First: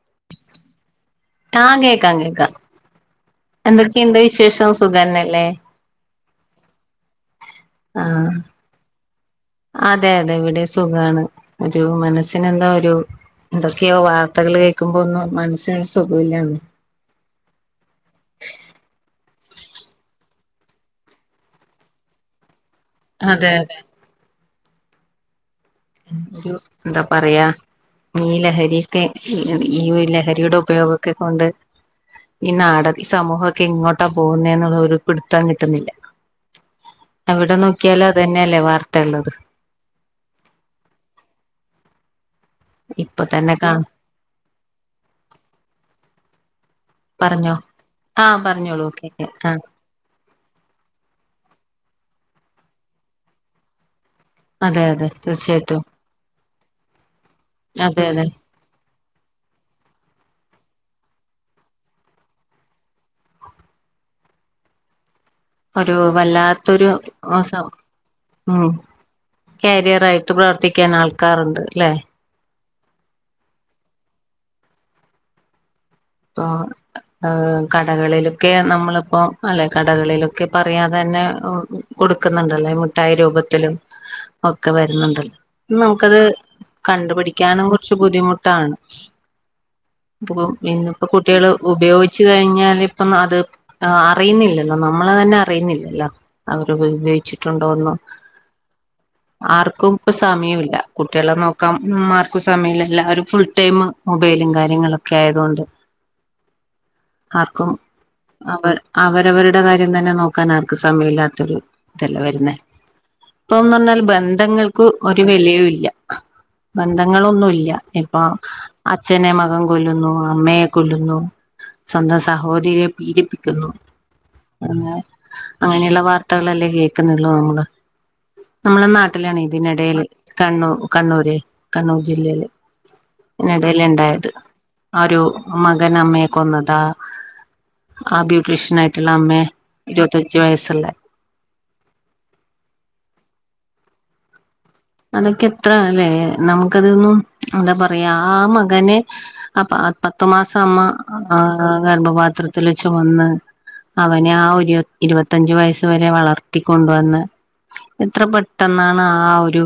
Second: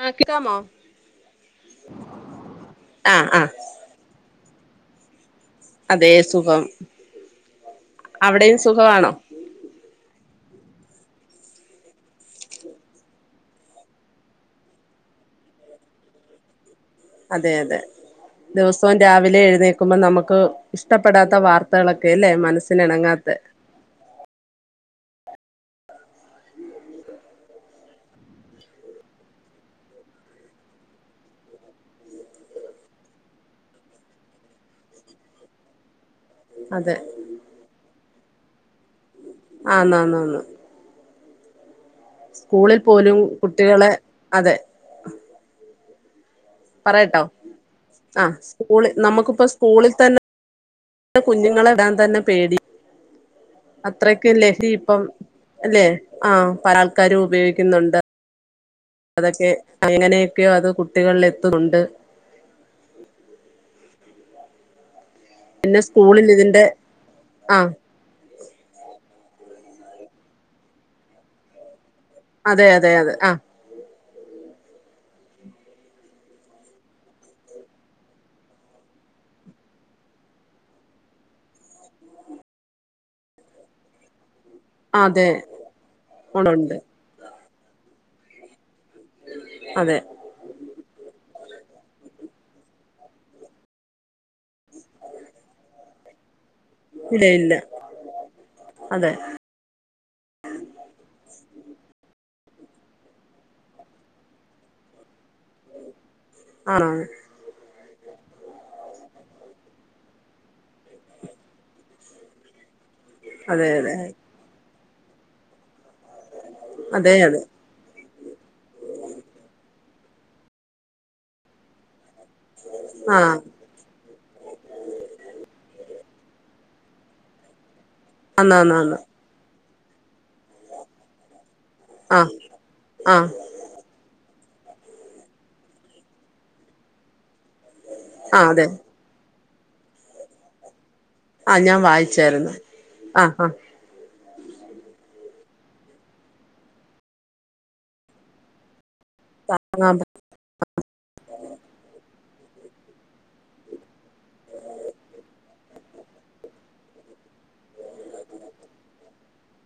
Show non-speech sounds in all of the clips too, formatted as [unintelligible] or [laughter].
ആ കേക്കാമോ ആ കേൾക്കാം കേൾക്കാം ആ ആ എന്തൊക്കെയെണ്ട് വിശേഷം സുഖന്നല്ലേ അതേ സുഖം ആ അവിടെയും സുഖമാണോ അതെ അതെ ഇവി സുഖാണ് ഒരു മനസ്സന് എന്താ ഒരു എന്തൊക്കെയോ വാർത്തകൾ കേൾക്കുമ്പോ ഒന്നും മനസ്സിനൊരു സുഖമില്ലാന്ന് അതെ അതെ ദിവസവും രാവിലെ എഴുന്നേക്കുമ്പോൾ നമുക്ക് ഇഷ്ടപ്പെടാത്ത വാർത്തകളൊക്കെ അല്ലേ മനസ് സ്സിനിണങ്ങാത്ത അതെ അതെ ഒരു എന്താ പറയാ ഈ ലഹരിക്കെ ഈ ലഹരിയുടെ ഉപയോഗൊക്കെ കൊണ്ട് ഈ നാട് ഈ സമൂഹമെക്കെ എങ്ങോട്ടാ പോകുന്ന എന്നുള്ള ഒരു പിടുത്തം കിട്ടുന്നില്ല അതെ എവിടെ നോക്കിയാല അതന്നെല്ലേ വാർത്ത ഉള്ളത് ആനാനാന്ന് സ്കൂളിൽ പോലും ഇപ്പൊ തന്നെ കാണ കുട്ടികളെ അതെ പറയട്ടോ പറഞ്ഞോ ആ ആഹ് പറഞ്ഞോളൂ സ്കൂളിൽ ഓക്കെ ഓക്കെ നമക്കിപ്പ ആഹ് സ്കൂളിൽ തന്നെ കുഞ്ഞുങ്ങളെവിടാൻതന്നെ പേടിയ അത് അത്രക്ക [unintelligible] അതെ ഇപ്പം അതെ തീർച്ചയായിട്ടും അല്ലേ ആഹ് പല ആൾക്കാരും ഉപയോഗിക്കുന്നുണ്ട് അതെ അതെ അതക്കെ എങ്ങനെയൊക്കെയോ അത് കുട്ടികളിലെത്തുന്നുണ്ട് ഒരു സ്കൂളിൽ ഇതിന്റെ വല്ലാത്തൊരു മോസം ആ ഉം കാരിയർ ആയിട്ട് പ്രവർത്തിക്കാൻ ആൾക്കാരുണ്ട് ല്ലെ അതെ അതെ അതെ ആ ഇപ്പൊ ഏ കടകളിലൊക്കെ നമ്മളിപ്പൊ അല്ലെ കടകളിലൊക്കെ പറയാതെ തന്നെ കൊടുക്കുന്നുണ്ടല്ലേ മുഠായി രൂപത്തിലും ഒക്കെ അതെ വരുന്നുണ്ടല്ലോ നമുക്കത് ഉണ്ട് കണ്ടുപടിക്ക പിക്കാനും കുറച്ച് ബുദ്ധിമുട്ടാണ് അതെ അപ്പ പിന്ന കുട്ടികള് ഉപയോഗിച്ചു കഴിഞ്ഞാൽ ഇപ്പം അത് അറിയുന്നില്ലല്ലോ നമ്മള് തന്നെ അറിയുന്നില്ലല്ലോ ഇല്ല ഇല്ല അവരുപയോഗിച്ചിട്ടുണ്ടോന്നൊ അതെ ആർക്കും ഇപ്പൊ സമയൂല്ല കുട്ടികളെ നോക്ക ഉമാർക്കും സമയില്ലാവരും ഫുൾ ടൈം മൊബൈലും കാര്യങ്ങളൊക്കെ ആയത് കൊണ്ടെ ആണോ ആർക്കും അവ- അവരവരുടെ കാര്യം തന്നെ നോക്കാൻ ആർക്കും സമയില്ലാത്തൊരു ഇതല്ലെ വരുന്നെ അതെ ഇപ്പൊന്ന് അതെ പറഞ്ഞ ബന്ധങ്ങൾ ക്ക് ഒരു വിലയും ഇല്ല അതെ അതെ ബന്ധങ്ങളൊന്നുല്യ ഇപ്പൊ അച്ഛനെ മകൻ കൊല്ലുന്നു അമ്മെ കൊല്ലുന്നു സ്വന്തം സഹോദരിയെ ആ പീഡിപ്പിക്കുന്നു അങ്ങനെ അങ്ങനെയുള്ള വാർത്തകളല്ലേ കേ കുന്നുള്ളു നമ്മള് ആന്ന് ആന്ന് നമ്മളെ ആന്ന് നാട്ടിലാണെ അതിനിടയിൽ കണ്ണൂ കണ്ണൂര് കണ്ണൂർ ആ ജില്ലയില് ആ ഇനിടേല് ഇണ്ടായത് ആരോ മകൻ അമ്മയെ കൊന്നതാ ആ ബ്യൂട്ടീഷ്യൻ ആയിട്ടുള്ള അമ്മേ ഇരുപത്തഞ്ച് വയസ്സല്ലേ ആ ഞാൻ വായിച്ചായിരുന്നു ആ ആ അതൊക്കെ എത്ര അല്ലേ നമുക്കതൊന്നും എന്താ പറയാ ആ മകനെ അ പ പത്തു മാസം അമ്മ ആ ഗർഭപാത്രത്തിൽ ചുമന്ന് അവനെ ആ ഒരു ഇരുപത്തഞ്ചു വയസ് വരെ വളർത്തിക്കൊണ്ടുവന്ന് എത്ര പെട്ടെന്നാണ് ആ ഒരു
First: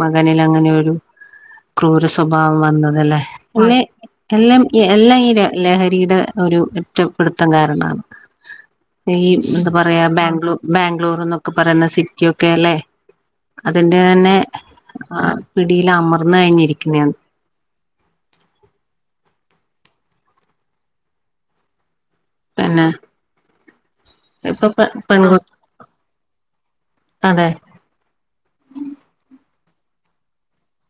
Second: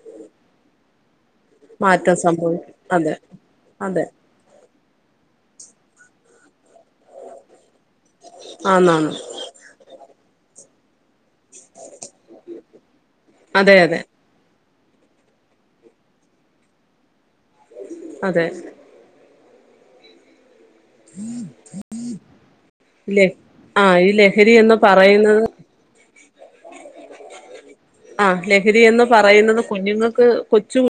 മകനില്‍ അങ്ങനെ ഒരു ക്രൂര മാറ്റം സ്വഭാവം സംഭവിക്കും അതെ വന്നതല്ലേ അല്ലെ അതെ എല്ലാം ഈ എല്ലാം ഈ ല ലഹരിയുടെ ഒരു ഏറ്റ പിടുത്തം കാരണമാണ് ആന്നാന്ന് ഈ എന്താ പറയാ ബാംഗ്ലൂ ബാംഗ്ലൂർന്ന് പറയുന്ന സിറ്റി ഒക്കെ അല്ലേ അതെ അതിന്റെ അതെ തന്നെ ആ പിടിയില്‍ അമര്‍ന്നു കഴിഞ്ഞിരിക്കുന്നന്ന് അതെ [inaudible] പിന്നെ ഇല്ലേ ആ ഈ ലഹരി ഇപ്പൊ എന്നന്ന് പെൺകു പറയുന്നത് അതെ ആ ലഹരി എന്ന് പറയുന്നത് കുഞ്ഞുങ്ങൾക്ക് കൊച്ചു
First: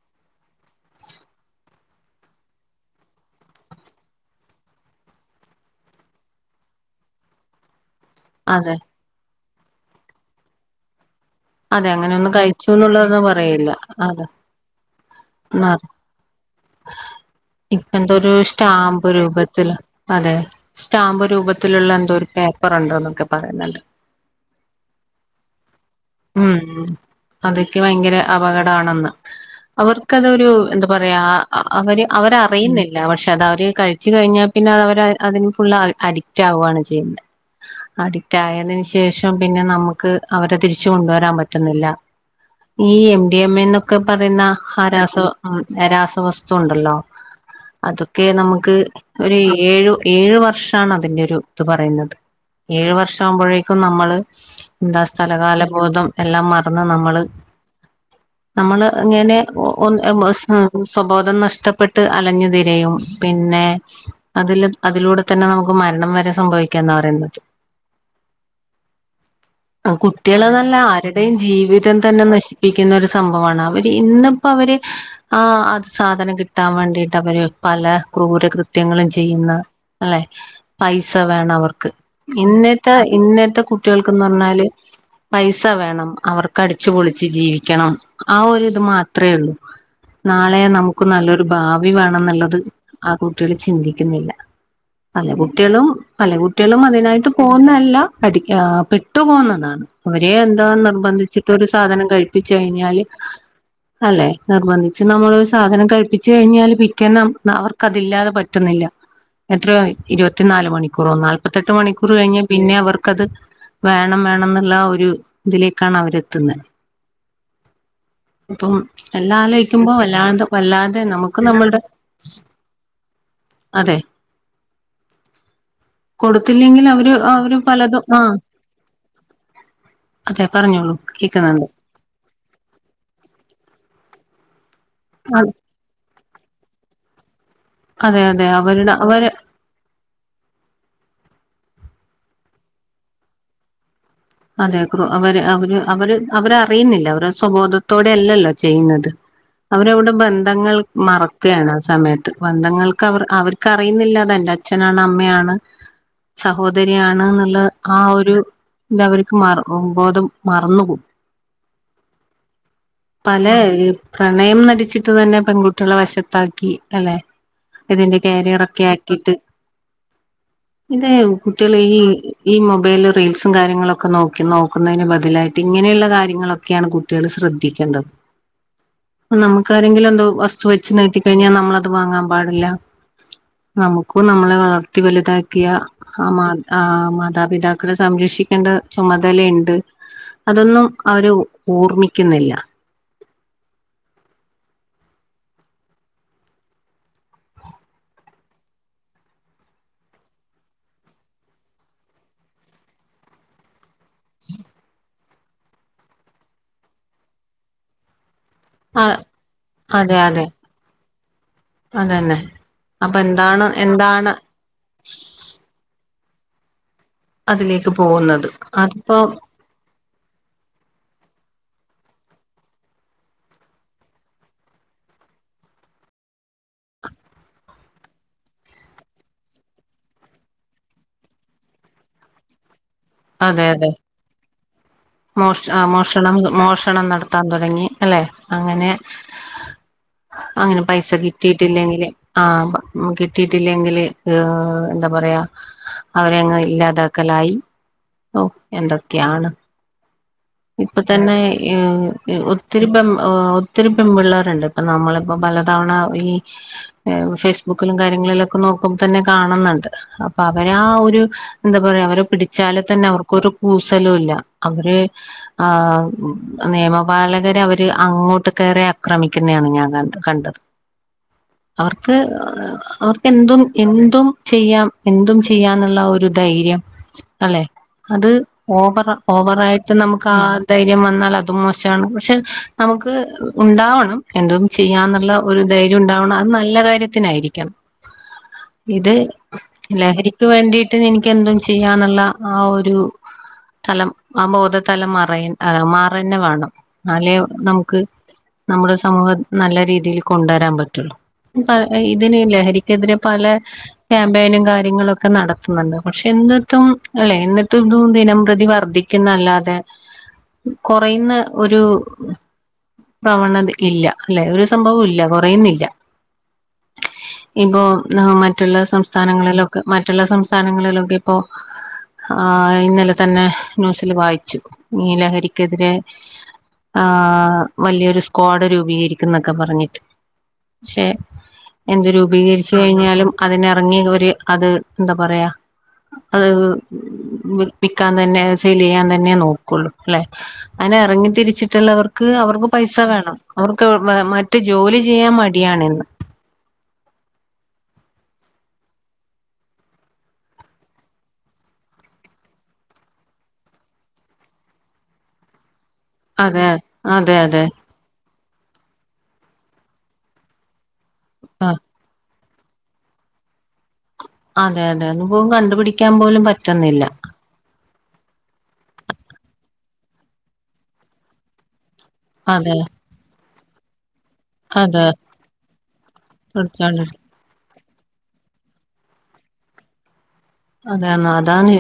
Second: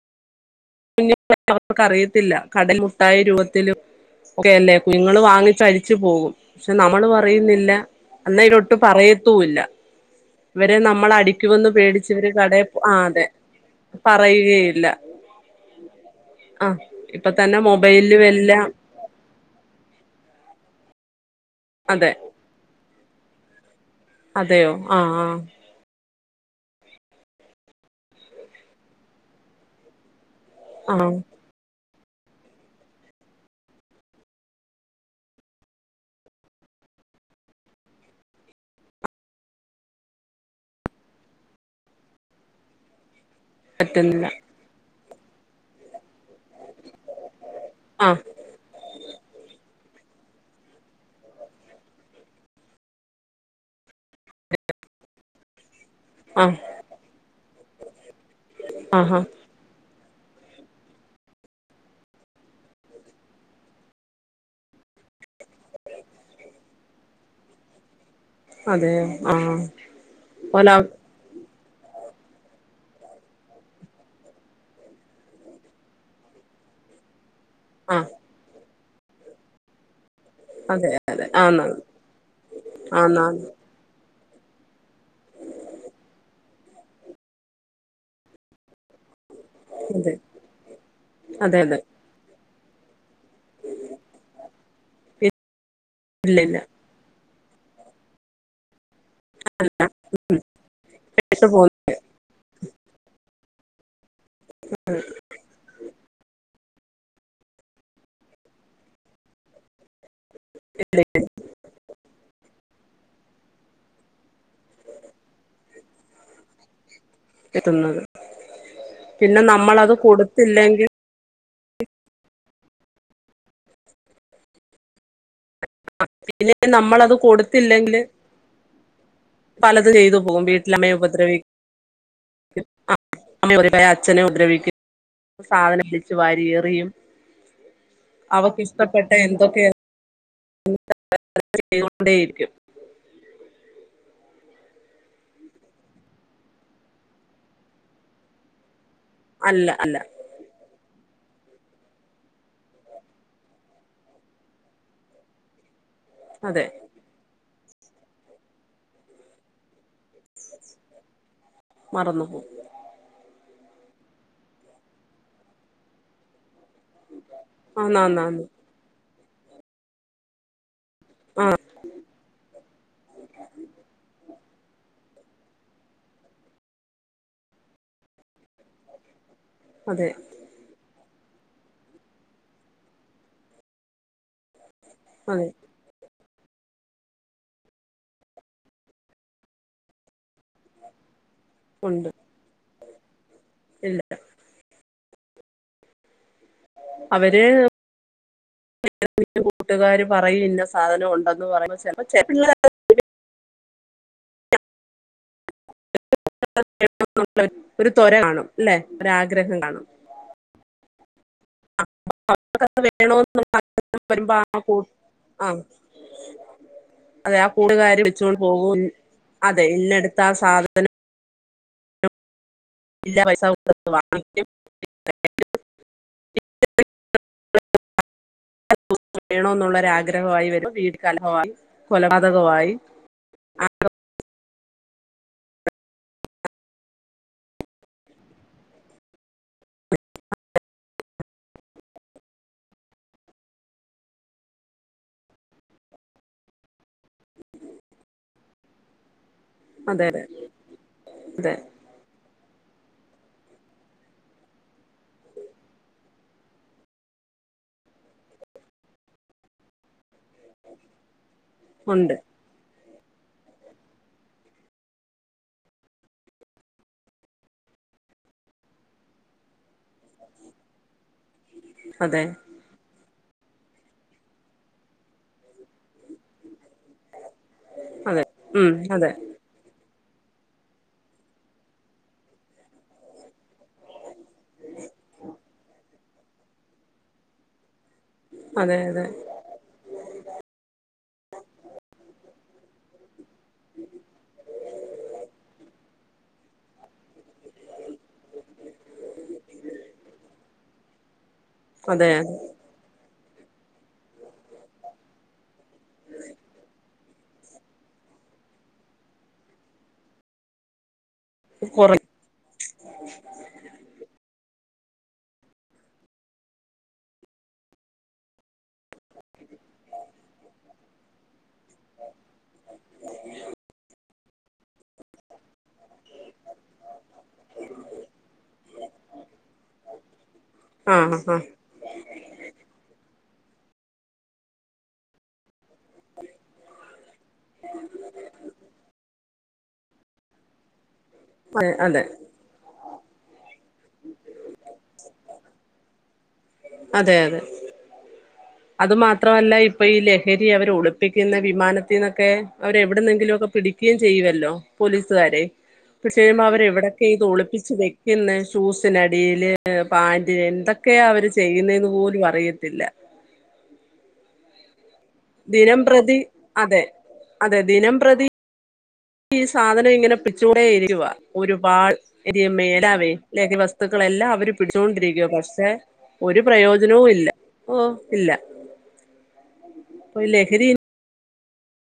കുഞ്ഞ [unintelligible] അവർക്കറിയത്തില്ല കടൽ മുട്ടായി രൂപത്തിലും ഒക്കെല്ലേ കുഞ്ഞുങ്ങൾ വാങ്ങിച്ച് കഴിച്ചു പോകും പക്ഷെ നമ്മളും അറിയുന്നില്ല അതെ അന്നായിലൊട്ട് പറയ ത്തുല ഇവരെ നമ്മൾ അടി ക്കുമെന്ന് അതെ പേടിച്ച് ഇവര് അങ്ങനെയൊന്നും കടെ കഴിച്ചു എന്നുള്ളതൊന്നും അതെ പറയില്ല അതെ പറയുകയില്ല [unintelligible] ആ ഇപ്പൊ തന്നെ ഇപ്പ എന്തൊ മൊബൈലും ഒരു എല്ലാം സ്റ്റാമ്പ് രൂപത്തിൽ അതെ. സ്റ്റാമ്പ് രൂപത്ത് ത്തിലുള്ള അതെ എന്തോ ഒരു പേപ്പർ ഉണ്ട്ന്ന്. ക്കെ പറയുന്നുണ്ട്. അതെയോ ആ ആ. ഉം അതൊക്കെ ഭയങ്കര അപകടവാണെന്ന് അവർക്കത് ഒര് ഒരു എന്താ ആ ആ പറയാ അവര് അവര് അറിയുന്നില്ല പക്ഷെ അത് അവര് കഴിച്ചു കഴിഞ്ഞാ പിന്നെ അവര് അത് അവര് അതിന് ഫുള്ള് അഡിക്റ്റ് ആവുകയാണ് ചെയ്യുന്നത് അഡിക്റ്റ് ആയതിന് ശേഷം പിന്നെ നമുക്ക് അവരെ തിരിച്ച് കൊണ്ടുവരാൻ പറ്റുന്നില്ല ഈ എം എം എ എന്നൊക്കെ പറ്റുന്നില്ല പറയുന്ന ഹരാസ് [unintelligible] ഉം രാസവസ്തു ണ്ടല്ലോ ആ അതൊക്കെ നമുക്ക് ഒരു ഏഴു ഏഴു വർഷമാണ് അതിന്റെ ഒരു ഇത് പറയുന്നത് ഏഴ് വർഷം ആവുമ്പോഴേക്കും നമ്മള് എന്താ സ്ഥലകാല ബോധം ആ എല്ലാം മറന്ന് നമ്മള് നമ്മള് ആഹാ ഇങ്ങനെ ഒ ഒന്ന് [unintelligible] ബോധം നഷ്ടപ്പെട്ട് അലഞ്ഞു തിരിയും, പിന്നെ അതില് അതിലൂടെ തന്നെ നമുക്ക് മരണം വരെ സംഭവിക്കാന്നാ പറയുന്നത്. അതെയോ ആ അ ഓല കുട്ടികള്ന്നല്ല ആരുടെയും ജീവി റ്റം തന്ന നശിപ്പിക്കുന്നൊരു സംഭവാണ് അവര് ഇന്നിപ്പ അവര് ആ അത് സാധനം കിട്ടാൻ വേണ്ടിട്ട് അവര് പല ആ ക്രൂരകൃ ത്യങ്ങളും ചെയ്യുന്ന. അല്ലെ അതെ പൈസ അതെ വേണം ആന്നാന്ന് അവർക്ക് ഇന്നെത്ത ആന്നാന്ന് ഇന്നെത്ത കുട്ടികൾക്ക്. ക്കുന്നു പറഞ്ഞാല് പൈസ വേണം, അവർക്ക് അടിച്ചുപൊളിച്ച് ജീവിക്കണം ആ ഒരു ഇത് മാതി അത്ര ഉള്ളൂ അതെ നാളെ നമു ക്ക്‌ നല്ലൊരു അതെ അതെ ഭാവി വേണന്ന്. നല്ലത് ആ കുട്ടികള് ചിന്തിക്കുന്നില്ല പല കു ട്ടികളും പല ഇല്ല ഇല്ല കുട്ടികളും അതിനായിട്ട്. പോന്ന അല്ല പഠിക്കാന്. ട്ടു പോന്നതാണ് അവരെ എന്താ നിർബന്ധിച്ചിട്ട് ഒരു സാധനം കഴിപ്പിച്ച് കഴിഞ്ഞാല്. അല്ലെ നിർബന്ധിച്ച് നമ്മള്. സാധനം കഴിപ്പിച്ച് കഴിഞ്ഞാല് പിറ്റേന്ന് നമ് അവർക്ക് അത് ഇല്ലാതെ പറ്റുന്നില്ല എത്രയോ. ഇരുപത്തിനാല് മണിക്കൂറോ നാല്പത്തെട്ട് മണിക്കൂറ് കഴിഞ്ഞ പിന്നെ അവർക്കത് വേണം വേണന്നുള്ള ഒരു. ഒരു ഇതിലേക്കാണ് അവർ എത്തുന്ന. എത്തുന്നത് ഇപ്പം എല്ലാ പിന്നെ ആലോയിക്കുമ്പോ നമ്മളത് വല്ലാതെ. കൊടുത്തില്ലെങ്കിൽ വല്ലാതെ നമു നമ്മളുടെ അതെ [inaudible] പിന്നെ കൊടുത്തില്ലെങ്കിൽ അവര് നമ്മളത് അവര് കൊടുത്തില്ലെങ്കില് പലതും ആ പലത് ചെയ്തു പോകും അതെ പറഞ്ഞോളൂ വീട്ടിലമ്മയ ഉപദ്രവി കേക്കുന്നുണ്ട് [inaudible] അച്ഛന- ഉപദ്രവിക്ക്‌- സാധന [unintelligible] വലിച്ച് വാരിയെറിയും അതെ അതെ അവരുടെ അവര് [unintelligible] ചെയ്തുക്കൊണ്ടേയിരിക്കും അതെ ക്രൂ അവര് അവര് അവര് അവര അറിയുന്നില്ല അവരു സ്വബോധത്തോടെയല്ലല്ലാ ചെയ്യുന്നത് അല്ല അല്ല അവരവിട ബന്ധങ്ങൽ - മറക്കയാണ് ആ സമയത്ത് ബന്ധങ്ങൾക്ക് അവർ അവർക്കറിയുന്നില്ല അതെന്റ അച്ഛനാണ് അമ്മയാണ് അതെ സഹോദരിയാണ്ന്നുള്ള ആ.. ഒരു. ഇതവർക്ക് മ ബോധം മറന്നുപോവും. മറന്നു പോവും. അല്ലെ പ്രണയം നടിച്ചിട്ട് തന്നെ പെൺകുട്ടികളെ വശത്താക്കി. അല്ലെ ഇതിന്റെ ആന്നാന്നാന്ന് കാരിയർ ഒക്കെ- ഇത്‌ ഇതേ ആഹ് കുട്ടികള് ഈ ഈ മൊബൈല് റീൽസ്- നോക്കി നോക്കുന്നതിന് ബദലായിട്ട് ഇങ്ങനെയുള്ള കാര്യങ്ങളൊക്കെയാണ് കുട്ടികള് ശ്രദ്ധിക്കേണ്ടത് അതെ നമുക്കാരെങ്കിലെന്തോ വസ്തു വെച്ചു നീട്ടി കഴിഞ്ഞാൽ നമ്മളത് വാങ്ങാൻ പാടില്ല നമുക്ക് ഇപ്പം നമ്മളെ വളർത്തി അതെ വലുതാക്കിയ ആ മാ ആ മാതാപിതാക്കളെ സംരക്ഷിക്ക ക്കേണ്ട ചുമതലിണ്ട് അതൊന്നും ആരും ഉണ്ട് ഓർമ്മിക്കുന്നില്ല ഇല്ല അവര് കൂട്ടുകാര് പറയും ഇന്ന സാധനം ഉണ്ടന്ന് പറയും [inaudible] [unintelligible] ഒരു തൊര കാണും ല്ലെ ആ ഒരാഗ്രഹം കാണും അതെ അതെ അതന്നെ അത് അപ്പൊ വേണോന്ന് എന്താണ് എന്താണ് വരുമ്പോ ആ കൂ ആഹ് അതെ ആ അതിലേക്ക് കൂട്ടുകാരി വെച്ചൊണ്ട് പോകുന്നത് പോകും അതിപ്പോ അതെ ഇന്നെടുത്താ സാധനം ഇല്ല പൈസ കൊട്ത്ത് വാങ്ങിക്കും [inaudible] വേണൊന്നുള്ളരാഗ്രഹായി വരും വീട് കലഹമായി കൊലപാതകമായി അതെ അതെ. മോഷ മോഷണം മോഷണം നടത്താൻ തൊടങ്ങി. അല്ലെ. അങ്ങനെ അങ്ങനെ പൈസ കിട്ടിയിട്ടില്ലെങ്കില് ആ.. കിട്ടിയിട്ടില്ലെങ്കില് ഏ.. എന്താ പറയാ അവരെങ്ങ് ഇല്ലാതാക്കലായി. ഓ എന്തൊക്കെയാണ് [unintelligible] ഇപ്പൊ തന്നെ അതെ ഈ ഒത്തിരി പെ ഒത്തിരി പെമ്പിള്ളേരിണ്ട്. ഇപ്പൊ നമ്മളിപ്പോ പലതവണ ഈ ഫേസ്ബുക്കിലും കാര്യങ്ങളിലൊക്കെ നോക്കുമ്പ തന്നെ കാണുന്നണ്ട്. അപ്പൊ അവരാ ആ ഒരു എന്താ പറയാ ഉണ്ട് അവര് പിടിച്ചാല് തന്നെ അവർക്കൊരു കൂസലു ഇല്ല. അവര് ആ നിയമപാലകര് അവര് അങ്ങോട്ട് കയറി ആക്രമിക്കുന്നയാണ് ഞാൻ കൺട് കണ്ടത്. അവർക്ക് അതെ [unintelligible] എന്തും എന്തും ചെയ്യാം. എന്തും ചെയ്യാന്നെള്ള ഒര് ധൈര്യം. അല്ലെ അതെ അത് ഉം അതെ ഓവറാ ഓവറായിട് നമുക്ക് ആ ധൈര്യം വന്നാൽ അതും മോശാണ്. പക്ഷെ നമുക്ക് ഉണ്ടാവണം എന്തും ചെയ്യാന്നള്ള ഒരു ധൈര്യം ഉണ്ടാവണം അത് നല്ല കാര്യത്തിനായിരിക്കണം അതെ അതെ ഇത് ലഹരിക്ക് വേണ്ടിട്ട് എനിക്ക് എന്തും ചെയ്യാന്നള്ള ആ ഒരു സ്ഥലം ആ‌ ബോദ [unintelligible] മാറ അന്നേ വേണം അല്ലെ നമുക്ക് നമ്മുടെ സമൂഹം നല്ല രീതിയിൽ കൊണ്ടരാൻ പറ്റുള്ളു പ അതെ ഇതിന് അതെ ലഹരിക്കെതിരെ പല ക്യാമ്പയിനും കാര്യങ്ങളും ഒക്കെ നടക്‌ പക്ഷെ എന്നിട്ടും അല്ലേ എന്നിട്ടിതു ദിനംപ്രതി വർദ്ധിക്കുന്ന അല്ലാതെ കുറയുന്ന ഒരു കൊറ പ്രവണത് ഇല്ല അല്ലെ ഒരു സംഭവം ഇല്ല കുറയുന്നില്ല ഇപ്പോ മറ്റുള്ള സംസ്ഥാനങ്ങളിലൊക് മറ്റുള്ള സംസ്ഥാനങ്ങളിലൊക്കെ ഇപ്പോ ആ ഇന്നലെ തന്നെ ന്യൂ വായിച്ചു ഇ ലഹരി ക്കെതിരെ ആ വലിയൊരു സ്ക്വാഡ് രൂപീകരിക്കും എന്നൊക്കെ പറഞ്ഞിട്ട് പക്ഷെ ആഹ് ആഹ് ആഹ് എന്ത് രൂപീകരിച്ച് കഴിഞ്ഞാലും അതിന് ഇറങ്ങി ഒരു അത് എന്താ പറയാ അത് വിപ്പിക്കാൻ തന്നെ സെൽ ചെയ്യാൻ തന്നെ നോക്കും കൊള്ളും ല്ലേ അങ്ങനെ എറങ്ങി അതെ അതെ തിരിച്ചിട്ടുള്ളവർക്ക് അവർക്ക് ണം. അവർക്ക് മ മറ്റ് ജോലി ചെയ്യാൻ മടിയാണെന്ന്. അതെ അതെ. അത് മാത്രമല്ല, ഇപ്പൊ ഈ ലഹരി അവരെ ഒളിപ്പിക്കുന്ന വിമാനത്തീന്നൊക്കെ അവരെ എവിടുന്നെങ്കിലും ഒക്കെ പിടിക്കയും ചെയ്യുവല്ലോ പോലീസുകാരെ. ഇപ്പൊ ചെയ്യുമ്പൊ അതെ അവരെവിടൊക്കെ ഇത് അതെ അതെ ഒളിപ്പിച്ച് വെക്കുന്നെ? ഷൂസ് നടീല് പാന്റ്. എന്തൊക്കെയാ ആ ചെയ്യുന്നേന്ന് പോലു അറിയത് ത്തില്ല. ആ പാന്റേന്ന് പോലു കണ്ടുപിടിക്കാൻ പോലും അതെ പറ്റുന്നില്ല. അതെ ദിനം പ്രതി ഈ സാധനം ഇങ്ങനെ പിടിച്ചോണ്ടേ ഇരിക്കുവാ, ഒരുപാട്. [unintelligible] അതെ മേടാവേ ലഹരി വസ് തുക്കളെല്ലാം അവര് അതെ പിടിച്ചോണ്ടിരിക്കുവാ. പക്ഷെ ഒരു പഠിച്ചാണ്ട് പ്രയോജനവും ഇല്ല. ഓ ഇല്ല പോ ലെഹരിയെന്ന് താനെ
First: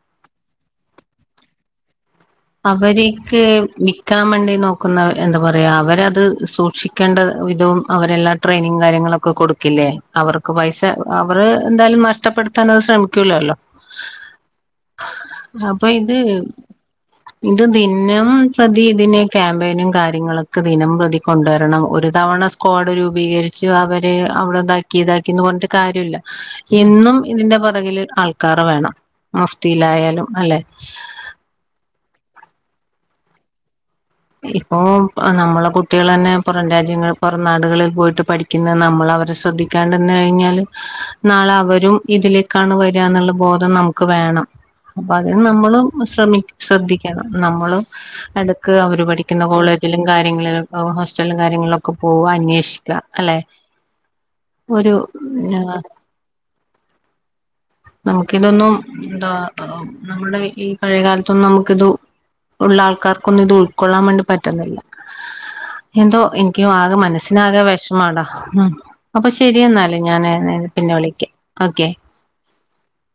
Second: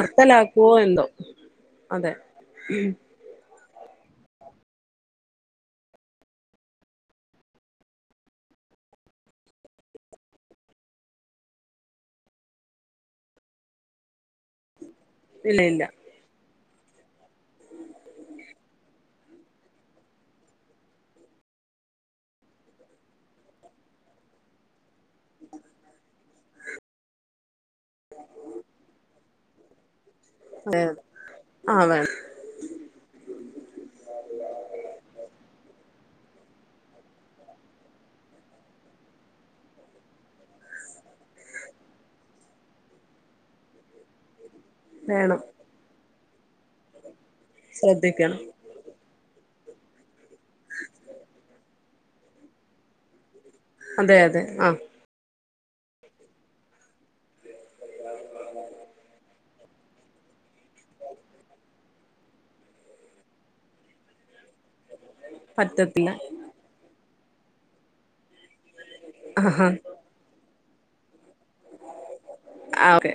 നിർത്തലാക്കുവോ എന്തോ? അതെ അവര്ക്ക് മിക്കാമ്മേണ്ടി നോക്ക്ന്ന എന്താ പറയാ, അവരത് സൂക്ഷിക്കേണ്ട വിധവും അവരെല്ലാ ട്രെയിനിങ്ങ് കാര്യങ്ങളൊക്കെ കൊടുക്കില്ലേ? അവർക്ക് പൈസ അവറ് എന്തായാലും നഷ്ടപ്പെടുത്താനത് ശ്രമിക്കൂലല്ലോ? ഇല്ല ഇല്ല അപ്പൊ ഇത് ഇത് ദിനം പ്രതി ഇതിനെ ക്യാമ്പയിനും കാര്യങ്ങളൊക്കെ ദിനം പ്രതി കൊണ്ട് വരണം. ഒരു തവണ സ്ക്വാഡ് രൂപീകരിച്ചു അവര് അവിടെ ഇതാക്കി ഇതാക്കിന്ന് പറഞ്ഞിട്ട് കാര്യല്ല. എന്നും ഇതിന്റെ പെറ പിറകില് ആൾക്കാറ് വേണം. മഫ്തിയിലായാലും അതെയതെ. ആ വേണം ഇപ്പോ നമ്മളെ കുട്ടികള് തന്നെ പുറം രാജ്യങ്ങൾ പുറം നാടുകളിൽ പോയിട്ട് പഠിക്കുന്നത് നമ്മൾ അവരെ ശ്രദ്ധിക്കാണ്ട്ന്ന്‌ കഴിഞ്ഞാല്, നാളെ അവരും ഇതിലേക്കാണ് വരികാന്നുള്ള ബോധം നമുക്ക് വേണം. അപ്പൊ അതിന് വേണം നമ്മളും ശ് ശ്രമിക് ശ്രദ്ധിക്ക് ക്കണം. നമ്മള് ശ്രദ്ധിക്കണം എടക്ക് അവര് പഠിക്കുന്ന കോളേജില് കാര്യങ്ങള്, ഹോസ്റ്റൽലും കാര്യങ്ങൾലൊക് ക്കെ പോവാ അന്വേഷിക്ക, അല്ലെ? അതെ അതെ ആ ആ നമുക്കിതൊന്നും എന്താ നമ്മുടെ ഈ പഴയകാലത്തൊന്നും നമുക്ക്ത് ഉള്ള ആൾക്കാർക്കൊന്നും ഇത് ഉൾക്കൊള്ളാൻ വേണ്ടി പറ്റുന്നില്ല. പറ്റത്തില്ല എന്തോ എനിക്കും ആകെ മനസ്സി പിന്ന ആക വിഷമാടാ ഉം അപ്പൊ ആ ശരിയെന്നാല് ഞാന് നേര പിന്നെ വിളക്കാം ഓക്കെ ആ ഓക്കെ